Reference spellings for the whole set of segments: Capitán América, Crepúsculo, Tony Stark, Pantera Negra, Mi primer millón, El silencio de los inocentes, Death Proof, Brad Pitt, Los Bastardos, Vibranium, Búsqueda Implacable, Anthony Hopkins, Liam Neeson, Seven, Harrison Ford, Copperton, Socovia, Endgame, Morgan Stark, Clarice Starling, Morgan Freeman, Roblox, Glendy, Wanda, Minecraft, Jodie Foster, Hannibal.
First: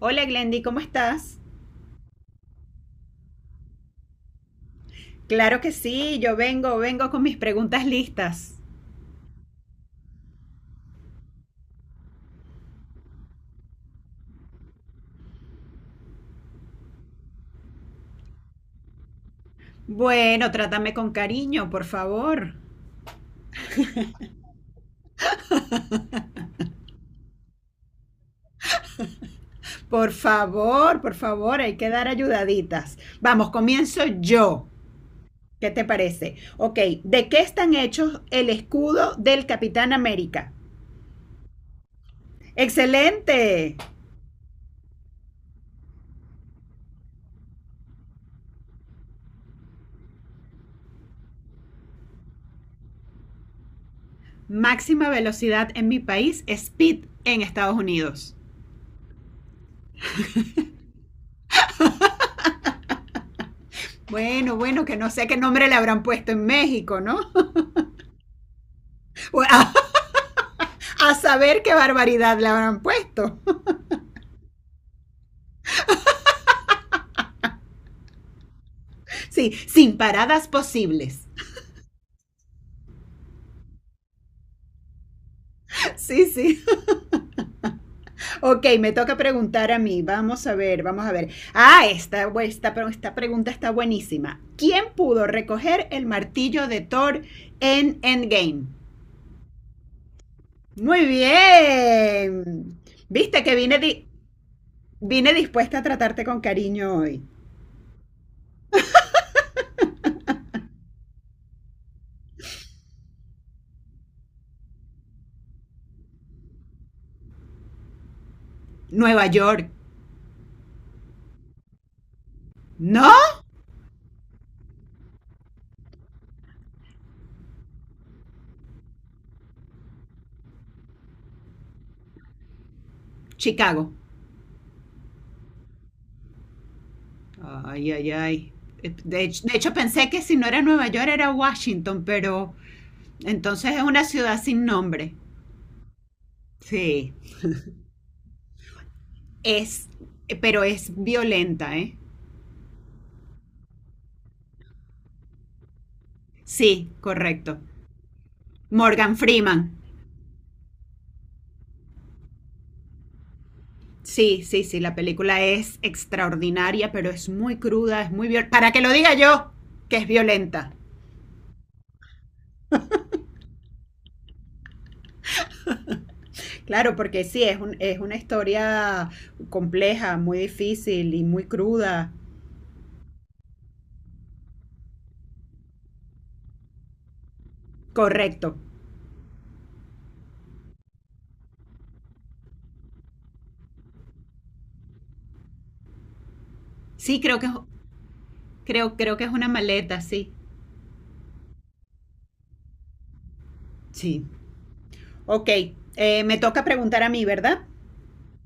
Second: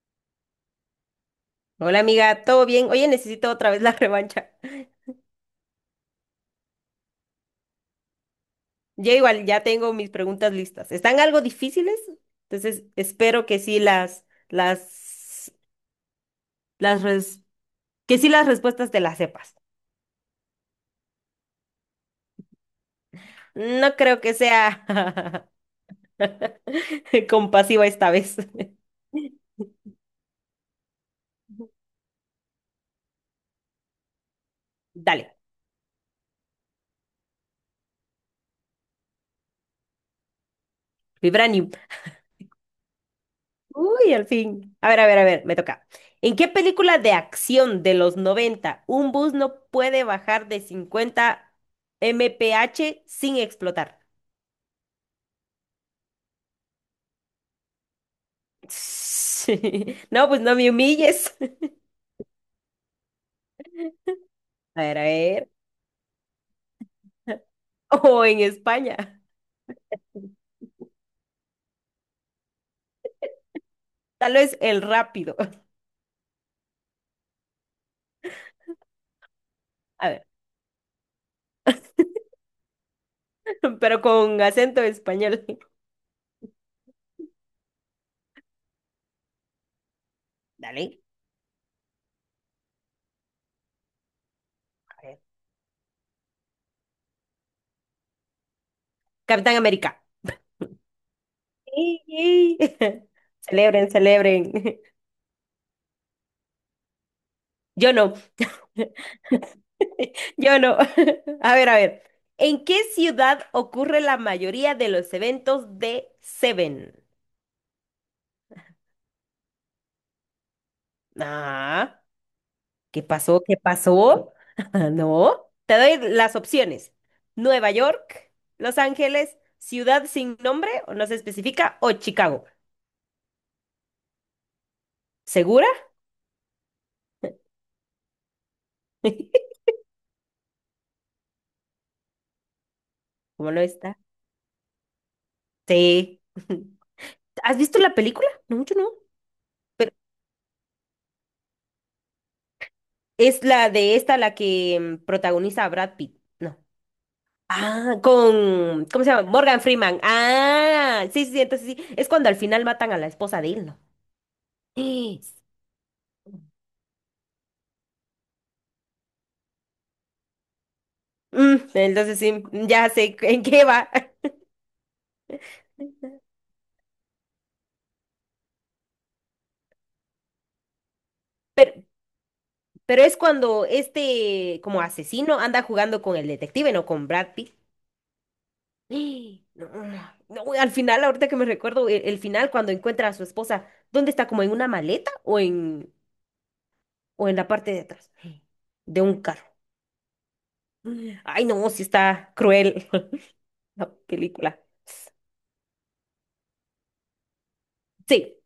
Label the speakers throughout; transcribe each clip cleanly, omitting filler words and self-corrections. Speaker 1: Hola Glendy, ¿cómo estás?
Speaker 2: Hola amiga, ¿todo bien? Oye, necesito otra vez la revancha.
Speaker 1: Claro que sí, yo vengo con mis preguntas listas.
Speaker 2: Ya igual, ya tengo mis preguntas listas. Están algo difíciles, entonces espero que sí las, las, res- que sí las respuestas te las sepas.
Speaker 1: Bueno, trátame con cariño, por favor.
Speaker 2: No creo que sea compasiva esta vez.
Speaker 1: Por favor, por favor, hay que dar ayudaditas. Vamos, comienzo yo.
Speaker 2: Dale,
Speaker 1: ¿Qué te parece? Ok, ¿de qué están hechos el escudo del Capitán América?
Speaker 2: Vibranium.
Speaker 1: Excelente.
Speaker 2: Uy, al fin. A ver, me toca. ¿En qué película de acción de los 90 un bus no puede bajar de 50 mph sin explotar?
Speaker 1: Máxima velocidad en mi país, speed en Estados Unidos.
Speaker 2: Sí. No, pues no me humilles.
Speaker 1: Bueno,
Speaker 2: A
Speaker 1: bueno, que
Speaker 2: ver, a
Speaker 1: no sé qué
Speaker 2: ver.
Speaker 1: nombre le habrán puesto en México, ¿no?
Speaker 2: O en España.
Speaker 1: Bueno, a saber qué barbaridad le habrán puesto.
Speaker 2: Tal vez el rápido.
Speaker 1: Sí, sin
Speaker 2: A ver,
Speaker 1: paradas posibles.
Speaker 2: pero con acento español.
Speaker 1: Sí, sí. Ok, me toca preguntar a mí. Vamos a ver,
Speaker 2: Dale.
Speaker 1: vamos a ver. Ah, esta pregunta está buenísima. ¿Quién
Speaker 2: A ver.
Speaker 1: pudo recoger el martillo de Thor en Endgame?
Speaker 2: Capitán América.
Speaker 1: Muy
Speaker 2: Sí, sí.
Speaker 1: bien. Viste que vine,
Speaker 2: Celebren, celebren.
Speaker 1: vine dispuesta a tratarte con cariño hoy.
Speaker 2: Yo no, yo no. A ver. ¿En qué ciudad ocurre la mayoría de los eventos de Seven?
Speaker 1: Nueva York.
Speaker 2: Ah. ¿Qué
Speaker 1: ¿No?
Speaker 2: pasó? ¿Qué pasó? No. Te doy las opciones. Nueva York, Los Ángeles, ciudad sin nombre o no se especifica, o Chicago.
Speaker 1: Chicago.
Speaker 2: ¿Segura?
Speaker 1: Ay, ay, ay. De hecho, de hecho, pensé que si no era Nueva York era Washington, pero
Speaker 2: ¿Cómo no
Speaker 1: entonces es
Speaker 2: está?
Speaker 1: una ciudad sin nombre.
Speaker 2: Sí.
Speaker 1: Sí.
Speaker 2: ¿Has visto la película? No, yo no.
Speaker 1: Es,
Speaker 2: Pero
Speaker 1: pero es violenta, ¿eh?
Speaker 2: es la de esta la que protagoniza a Brad Pitt. No.
Speaker 1: Sí, correcto.
Speaker 2: Ah, con, ¿cómo se
Speaker 1: Morgan
Speaker 2: llama? Morgan
Speaker 1: Freeman.
Speaker 2: Freeman. Ah, sí, sí, entonces sí. Sí. Es cuando al final matan a la esposa de él, ¿no?
Speaker 1: Sí, sí, sí, la película es extraordinaria, pero es muy cruda, es muy violenta. Para que lo diga yo, que es violenta.
Speaker 2: Entonces sí, ya sé en qué va.
Speaker 1: Claro, porque sí, es, un, es una historia compleja, muy difícil y muy cruda.
Speaker 2: Pero es cuando este como asesino anda jugando con el detective, no con Brad Pitt.
Speaker 1: Correcto.
Speaker 2: ¡Ah! No, no, no, al final, ahorita que me recuerdo, el final cuando encuentra a su esposa, ¿dónde está? ¿Como en una maleta o
Speaker 1: Sí,
Speaker 2: o en
Speaker 1: creo que
Speaker 2: la
Speaker 1: es.
Speaker 2: parte de atrás
Speaker 1: Creo,
Speaker 2: de
Speaker 1: creo
Speaker 2: un
Speaker 1: que es
Speaker 2: carro?
Speaker 1: una maleta, sí.
Speaker 2: Ay, no, sí está cruel la
Speaker 1: Sí.
Speaker 2: película.
Speaker 1: Ok, me toca preguntar a mí, ¿verdad?
Speaker 2: Sí.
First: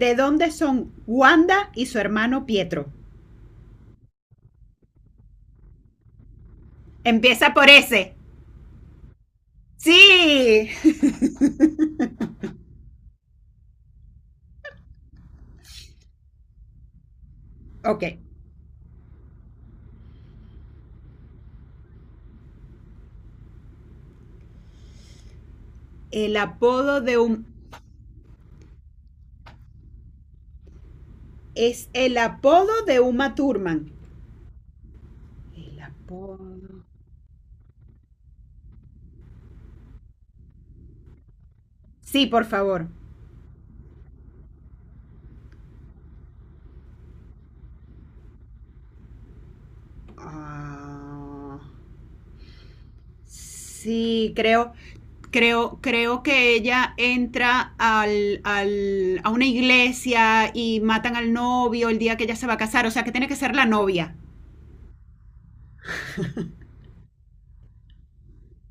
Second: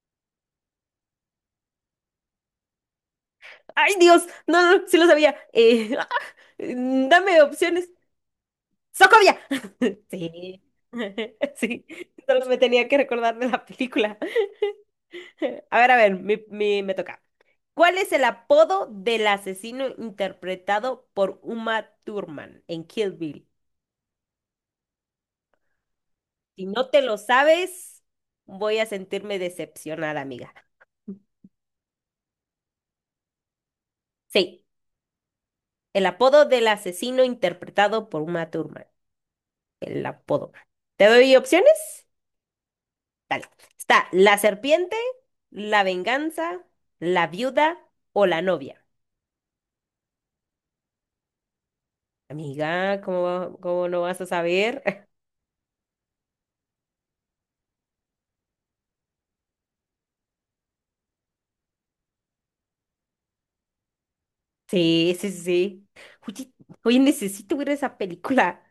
Speaker 1: ¿De dónde son Wanda y su hermano Pietro?
Speaker 2: Ay, Dios, no, no, sí lo sabía. Dame
Speaker 1: Empieza por
Speaker 2: opciones.
Speaker 1: ese.
Speaker 2: Socovia. Sí.
Speaker 1: Sí.
Speaker 2: Sí, solo me tenía que recordar de la película. A ver, mi- mi- Me toca. ¿Cuál
Speaker 1: Ok.
Speaker 2: es el apodo del asesino interpretado por Uma Thurman en Kill Bill?
Speaker 1: El
Speaker 2: Si no
Speaker 1: apodo
Speaker 2: te lo
Speaker 1: de un...
Speaker 2: sabes, voy a sentirme decepcionada, amiga.
Speaker 1: Es el apodo de Uma Thurman.
Speaker 2: Sí,
Speaker 1: El
Speaker 2: el apodo del
Speaker 1: apodo...
Speaker 2: asesino interpretado por Uma Thurman. El apodo. ¿Te doy opciones?
Speaker 1: Sí, por favor.
Speaker 2: Dale. Está la serpiente, la venganza, la viuda o la novia.
Speaker 1: Ah,
Speaker 2: Amiga, ¿cómo no vas a
Speaker 1: sí, creo.
Speaker 2: saber?
Speaker 1: Creo que ella entra al, a una iglesia y matan al novio el día que ella se va a casar. O sea, que tiene que ser la novia.
Speaker 2: Sí. Oye, oye, necesito ver esa película.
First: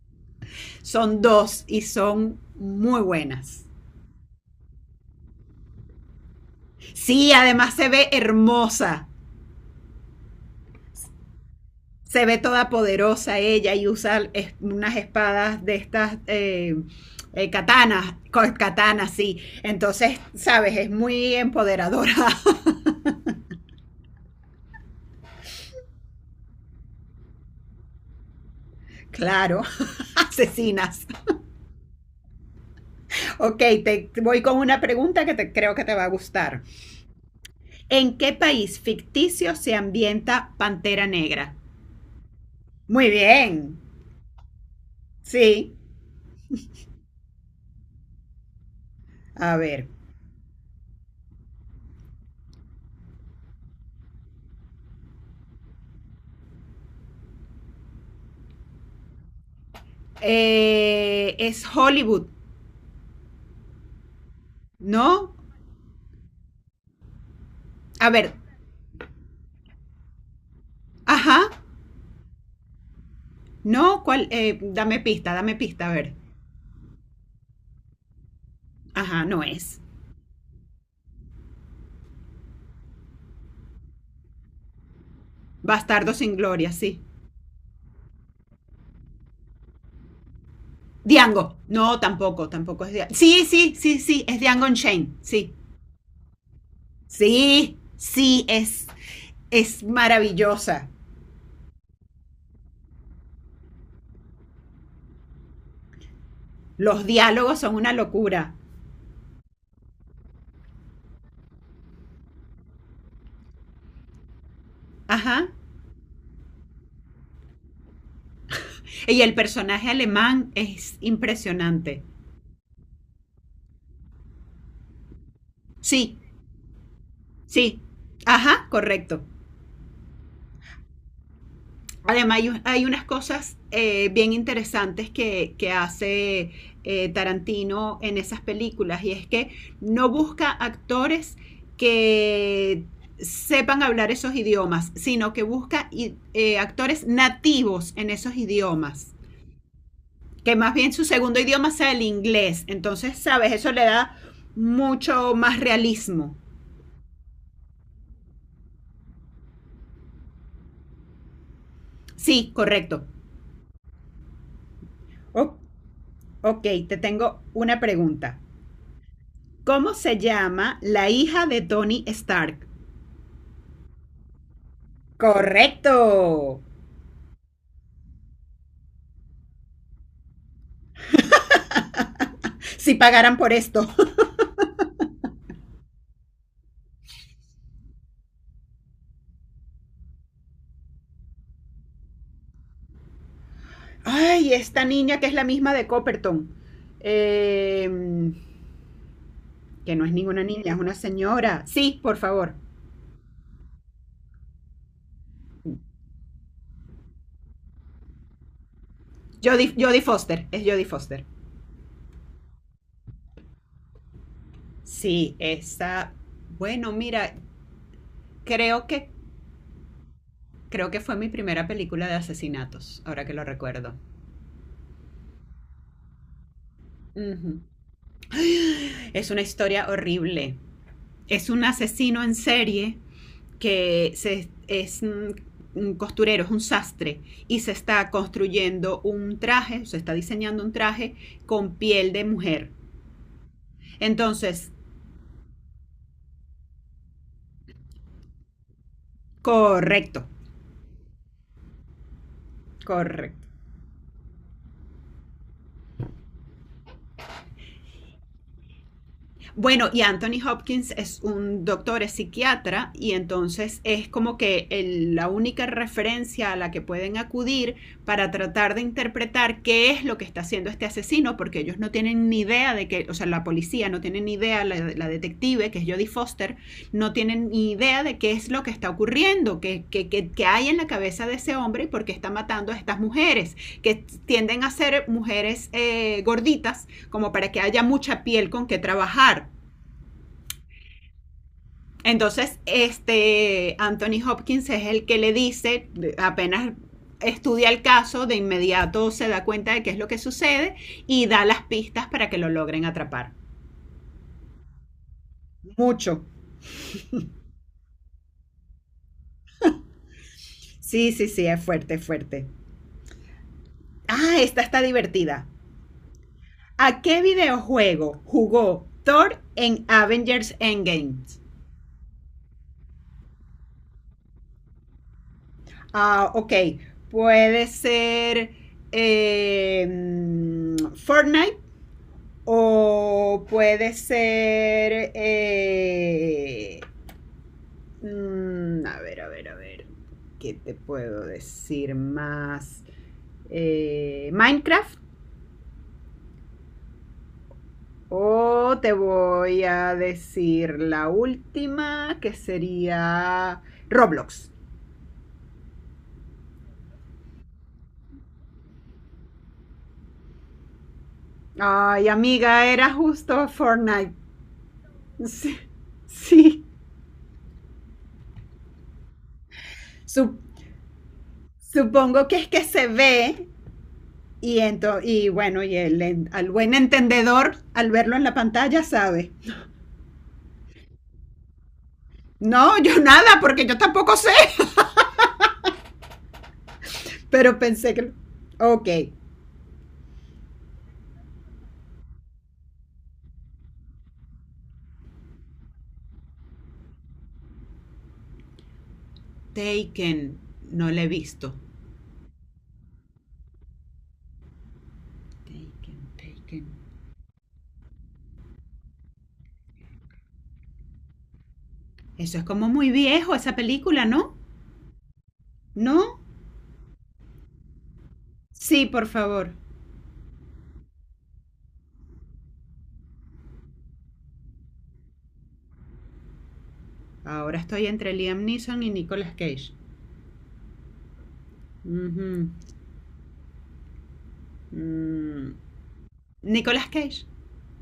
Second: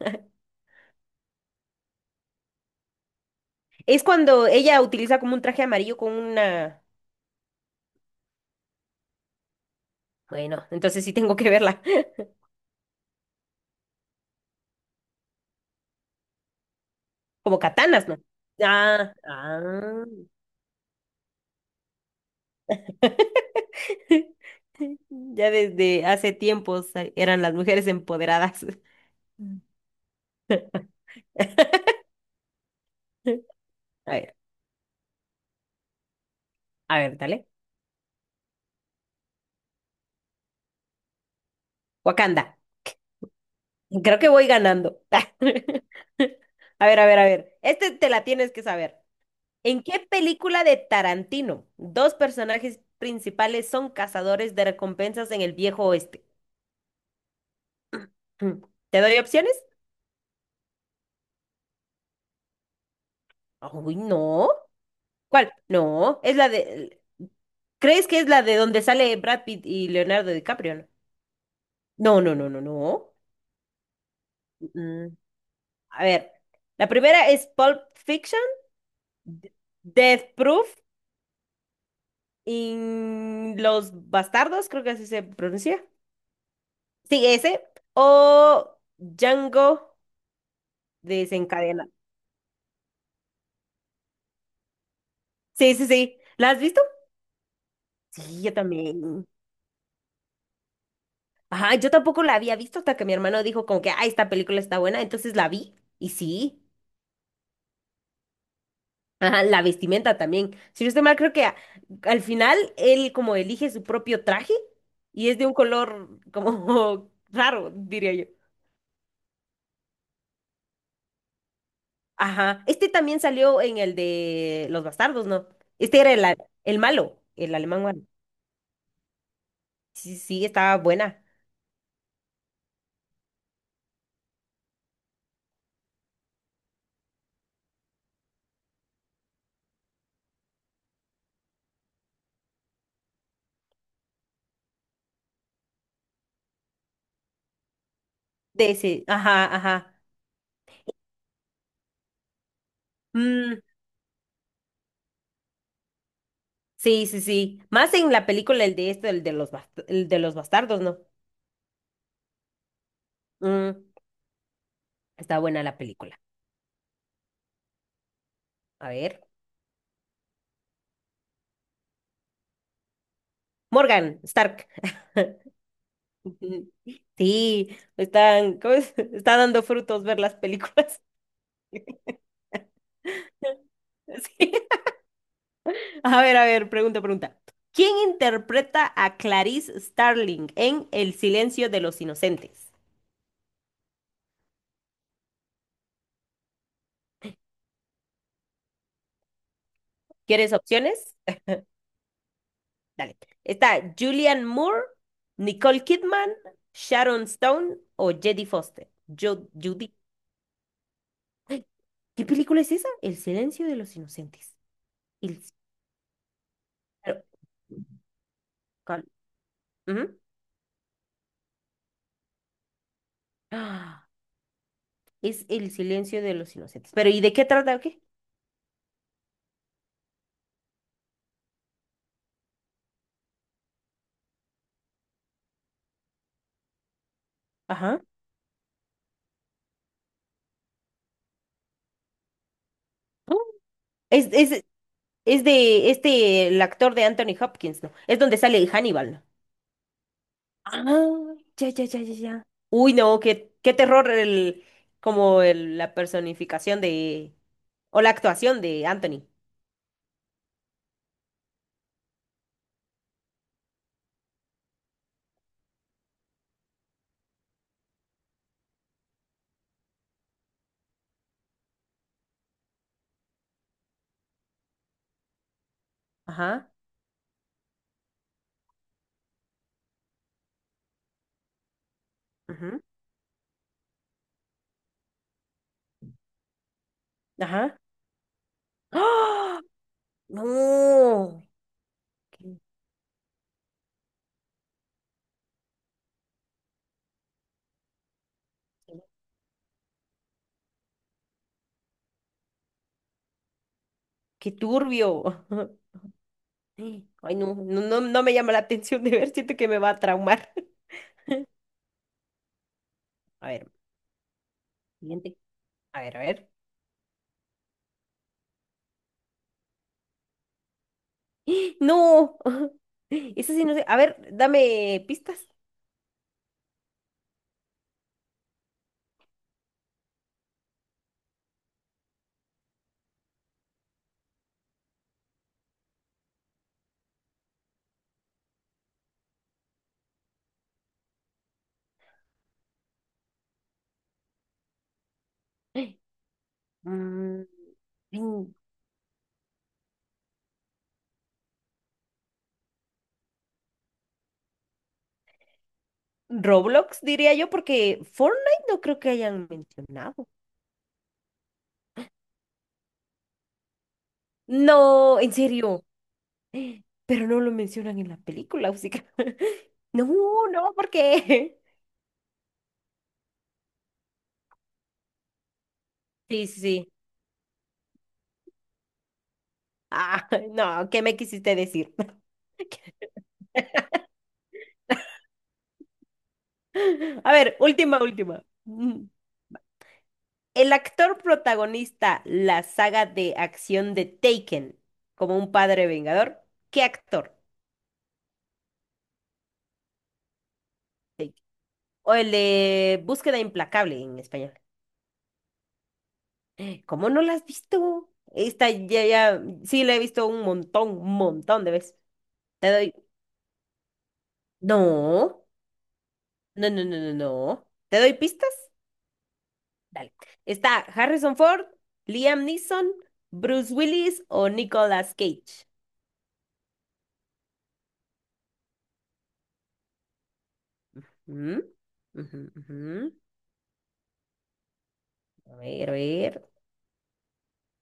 Speaker 1: Son dos y son muy buenas.
Speaker 2: Es cuando ella utiliza como un traje amarillo con una...
Speaker 1: Sí, además se ve hermosa.
Speaker 2: Bueno, entonces sí tengo que verla.
Speaker 1: Se ve toda poderosa ella y usa unas espadas de estas
Speaker 2: Como katanas,
Speaker 1: katanas,
Speaker 2: ¿no?
Speaker 1: katanas,
Speaker 2: Ah,
Speaker 1: sí.
Speaker 2: ah.
Speaker 1: Entonces, sabes, es muy empoderadora.
Speaker 2: Ya desde hace tiempos eran las mujeres empoderadas. Mm.
Speaker 1: claro, asesinas. Ok, te
Speaker 2: A ver,
Speaker 1: voy con una pregunta que te, creo que te va a gustar.
Speaker 2: a ver, dale.
Speaker 1: ¿En qué país ficticio se ambienta Pantera Negra?
Speaker 2: Wakanda.
Speaker 1: Muy bien.
Speaker 2: Creo que voy ganando.
Speaker 1: Sí.
Speaker 2: A ver. Este te la tienes que saber.
Speaker 1: A
Speaker 2: ¿En
Speaker 1: ver.
Speaker 2: qué película de Tarantino dos personajes principales son cazadores de recompensas en el viejo oeste? Mm, ¿Te doy opciones?
Speaker 1: Es Hollywood,
Speaker 2: Uy, no.
Speaker 1: ¿no?
Speaker 2: ¿Cuál? No, es la de... ¿Crees
Speaker 1: A
Speaker 2: que es
Speaker 1: ver.
Speaker 2: la de donde sale Brad Pitt y Leonardo DiCaprio?
Speaker 1: Ajá.
Speaker 2: No, no, no, no, no.
Speaker 1: No, ¿cuál?
Speaker 2: No.
Speaker 1: Dame
Speaker 2: Mm,
Speaker 1: pista, dame pista, a
Speaker 2: A
Speaker 1: ver.
Speaker 2: ver, la primera es Pulp Fiction,
Speaker 1: Ajá, no
Speaker 2: D-
Speaker 1: es.
Speaker 2: Death Proof y Los Bastardos, creo que así se pronuncia.
Speaker 1: Bastardo sin gloria, sí.
Speaker 2: Sí, ese. O Django
Speaker 1: Diango.
Speaker 2: desencadenado.
Speaker 1: No, tampoco, tampoco es Diango. Sí, sí, sí, sí, es Diango Shane. Sí.
Speaker 2: Sí. ¿La has visto?
Speaker 1: Sí,
Speaker 2: Sí,
Speaker 1: sí,
Speaker 2: yo también.
Speaker 1: es maravillosa.
Speaker 2: Ajá, yo tampoco la había visto hasta que mi hermano dijo como que, ah, esta película está buena, entonces la vi y sí.
Speaker 1: Los diálogos son una locura.
Speaker 2: Ajá, la vestimenta también. Si no estoy mal, creo que al final él como elige su propio traje y es de
Speaker 1: Ajá.
Speaker 2: un color como raro, diría yo.
Speaker 1: Y el personaje alemán es impresionante.
Speaker 2: Ajá, este también salió en el de Los Bastardos, ¿no? Este era
Speaker 1: Sí,
Speaker 2: el malo, el
Speaker 1: sí.
Speaker 2: alemán malo.
Speaker 1: Ajá, correcto.
Speaker 2: Sí, estaba buena.
Speaker 1: Además, hay, un- hay unas cosas bien interesantes que hace Tarantino en esas películas y es que no busca actores que sepan hablar esos idiomas, sino que busca actores nativos en esos
Speaker 2: De ese,
Speaker 1: idiomas.
Speaker 2: ajá, ajá.
Speaker 1: Que más bien su segundo idioma sea el inglés. Entonces, ¿sabes?
Speaker 2: Mm,
Speaker 1: Eso le da mucho más realismo.
Speaker 2: sí. Más en la película, el de esto, el de los, el de los bastardos, ¿no?
Speaker 1: Sí, correcto.
Speaker 2: Mm, está
Speaker 1: Oh,
Speaker 2: buena la película.
Speaker 1: ok, te tengo una pregunta.
Speaker 2: A ver.
Speaker 1: ¿Cómo se llama la hija de Tony Stark?
Speaker 2: Morgan Stark.
Speaker 1: Correcto.
Speaker 2: Ujú. Sí, están, ¿cómo es? Está dando frutos ver las películas.
Speaker 1: Si pagaran por esto.
Speaker 2: Sí. A ver, pregunta. ¿Quién interpreta a Clarice Starling en El silencio de los inocentes?
Speaker 1: Ay, esta niña que es la misma de Copperton. Eh, que no es ninguna
Speaker 2: ¿Quieres
Speaker 1: niña, es una
Speaker 2: opciones?
Speaker 1: señora. Sí, por favor.
Speaker 2: Dale. Está Julianne Moore, Nicole Kidman, Sharon Stone o Jodie Foster. Yo,
Speaker 1: Jodie,
Speaker 2: Judy.
Speaker 1: Jodie Foster, es Jodie Foster.
Speaker 2: ¿Qué película es esa? El silencio de los inocentes.
Speaker 1: Sí,
Speaker 2: El... si-
Speaker 1: esa... Bueno,
Speaker 2: pero,
Speaker 1: mira, creo
Speaker 2: cal-
Speaker 1: que,
Speaker 2: Ujú.
Speaker 1: creo que fue mi primera película de asesinatos, ahora que lo recuerdo.
Speaker 2: Ah, es El silencio de los inocentes. Pero ¿y de qué
Speaker 1: Ujú.
Speaker 2: trata o qué?
Speaker 1: Es una historia horrible. Es un asesino en serie que se, es un costurero, es un sastre, y se
Speaker 2: Ajá.
Speaker 1: está construyendo un traje, se está diseñando un traje con piel de mujer.
Speaker 2: Ah, Es, es,
Speaker 1: Entonces,
Speaker 2: es de este, el actor de Anthony Hopkins, ¿no? Es donde sale Hannibal, ¿no?
Speaker 1: correcto,
Speaker 2: Ah, ya. Uy, no,
Speaker 1: correcto.
Speaker 2: qué terror como el, la personificación de, o la actuación de Anthony.
Speaker 1: Bueno, y Anthony Hopkins es un doctor, es psiquiatra, y entonces es como que la única referencia a la que pueden acudir para tratar de interpretar qué es lo que está haciendo este asesino, porque ellos no tienen ni idea de que, o sea, la policía no tiene ni idea, la detective, que es Jodie Foster,
Speaker 2: Ajá,
Speaker 1: no tienen ni idea de qué es lo que está ocurriendo, qué, que qué hay en la cabeza de ese hombre y por qué está matando a
Speaker 2: ujú,
Speaker 1: estas mujeres, que tienden a ser mujeres gorditas como para que
Speaker 2: ajá.
Speaker 1: haya mucha piel con que trabajar.
Speaker 2: ¡Ah! No.
Speaker 1: Entonces, este Anthony Hopkins es el que le dice, apenas estudia el caso, de inmediato se da cuenta de qué es lo que sucede y da las pistas para que lo logren atrapar.
Speaker 2: Qué turbio.
Speaker 1: Mucho.
Speaker 2: Ay, no, me llama la atención de ver, siento que me va a traumar.
Speaker 1: Sí, sí, sí, es fuerte, es fuerte.
Speaker 2: A ver,
Speaker 1: Ah, esta está
Speaker 2: siguiente.
Speaker 1: divertida.
Speaker 2: A ver.
Speaker 1: ¿A qué videojuego jugó Thor en Avengers Endgame?
Speaker 2: No. Eso sí, no sé. A ver, dame pistas.
Speaker 1: Ah, ok. Puede ser Fortnite. O puede ser. A ver, a ver, a ver. ¿Qué te puedo decir más? Minecraft.
Speaker 2: Mm, en
Speaker 1: O te voy a decir la última, que sería Roblox.
Speaker 2: Roblox, diría yo, porque Fortnite no creo que hayan mencionado.
Speaker 1: Ay, amiga, era justo Fortnite.
Speaker 2: No, en
Speaker 1: Sí,
Speaker 2: serio.
Speaker 1: sí.
Speaker 2: Pero no lo mencionan en la película, así que- No,
Speaker 1: Sup-
Speaker 2: no, ¿por qué?
Speaker 1: Supongo que es que se ve. Y, y bueno, y el,
Speaker 2: Sí,
Speaker 1: al
Speaker 2: sí,
Speaker 1: buen
Speaker 2: sí.
Speaker 1: entendedor, al verlo en la pantalla, sabe.
Speaker 2: Ah, no, ¿qué me quisiste decir?
Speaker 1: No, yo nada, porque yo tampoco sé.
Speaker 2: A ver,
Speaker 1: Pero pensé
Speaker 2: última,
Speaker 1: que...
Speaker 2: última.
Speaker 1: Ok.
Speaker 2: Mm. El actor protagonista la saga de acción de Taken, como un padre vengador, ¿qué actor?
Speaker 1: Taken. No la he
Speaker 2: Taken.
Speaker 1: visto.
Speaker 2: O el de Búsqueda Implacable en español.
Speaker 1: Taken, Taken.
Speaker 2: ¿Cómo no la has visto? Esta ya, sí la he visto un montón de veces.
Speaker 1: Eso es como
Speaker 2: Te
Speaker 1: muy
Speaker 2: doy.
Speaker 1: viejo, esa película, ¿no?
Speaker 2: No,
Speaker 1: ¿No?
Speaker 2: no. ¿Te doy pistas?
Speaker 1: Sí, por favor.
Speaker 2: Dale. Está Harrison Ford, Liam Neeson, Bruce Willis o Nicolas Cage.
Speaker 1: Ahora estoy entre Liam Neeson y Nicolas Cage.
Speaker 2: Mm, ujú,
Speaker 1: Ujú.
Speaker 2: ujú.
Speaker 1: Mm,
Speaker 2: A ver.
Speaker 1: Nicolas Cage.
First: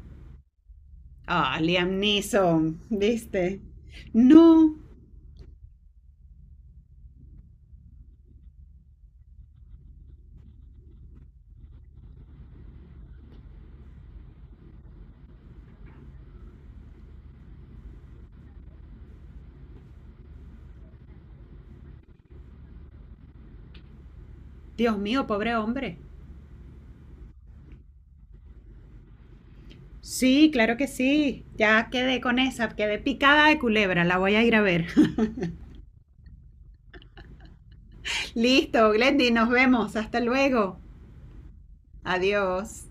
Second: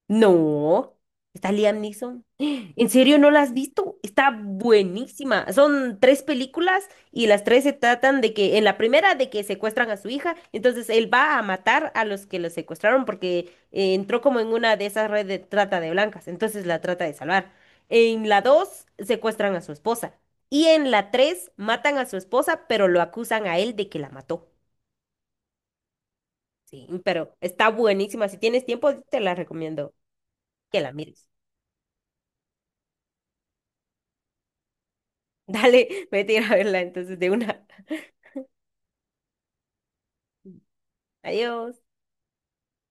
Speaker 2: No, está
Speaker 1: Ah,
Speaker 2: Liam
Speaker 1: Liam
Speaker 2: Neeson.
Speaker 1: Neeson,
Speaker 2: ¿En serio no la has
Speaker 1: ¿viste?
Speaker 2: visto? Está
Speaker 1: No.
Speaker 2: buenísima. Son 3 películas y las 3 se tratan de que, en la primera, de que secuestran a su hija, entonces él va a matar a los que lo secuestraron porque entró como en una de esas redes de trata de blancas, entonces la trata de salvar. En la dos, secuestran a su esposa. Y en la tres, matan a su esposa, pero lo acusan a él de que la mató.
Speaker 1: Dios mío, pobre hombre.
Speaker 2: Sí, pero está buenísima. Si tienes tiempo, te la recomiendo
Speaker 1: Sí, claro
Speaker 2: que
Speaker 1: que
Speaker 2: la mires.
Speaker 1: sí. Ya quedé con esa, quedé picada de culebra, la voy a ir a ver.
Speaker 2: Dale, vete a ir a verla entonces de una.
Speaker 1: Listo, Glendy, nos vemos. Hasta luego.
Speaker 2: Adiós.
Speaker 1: Adiós.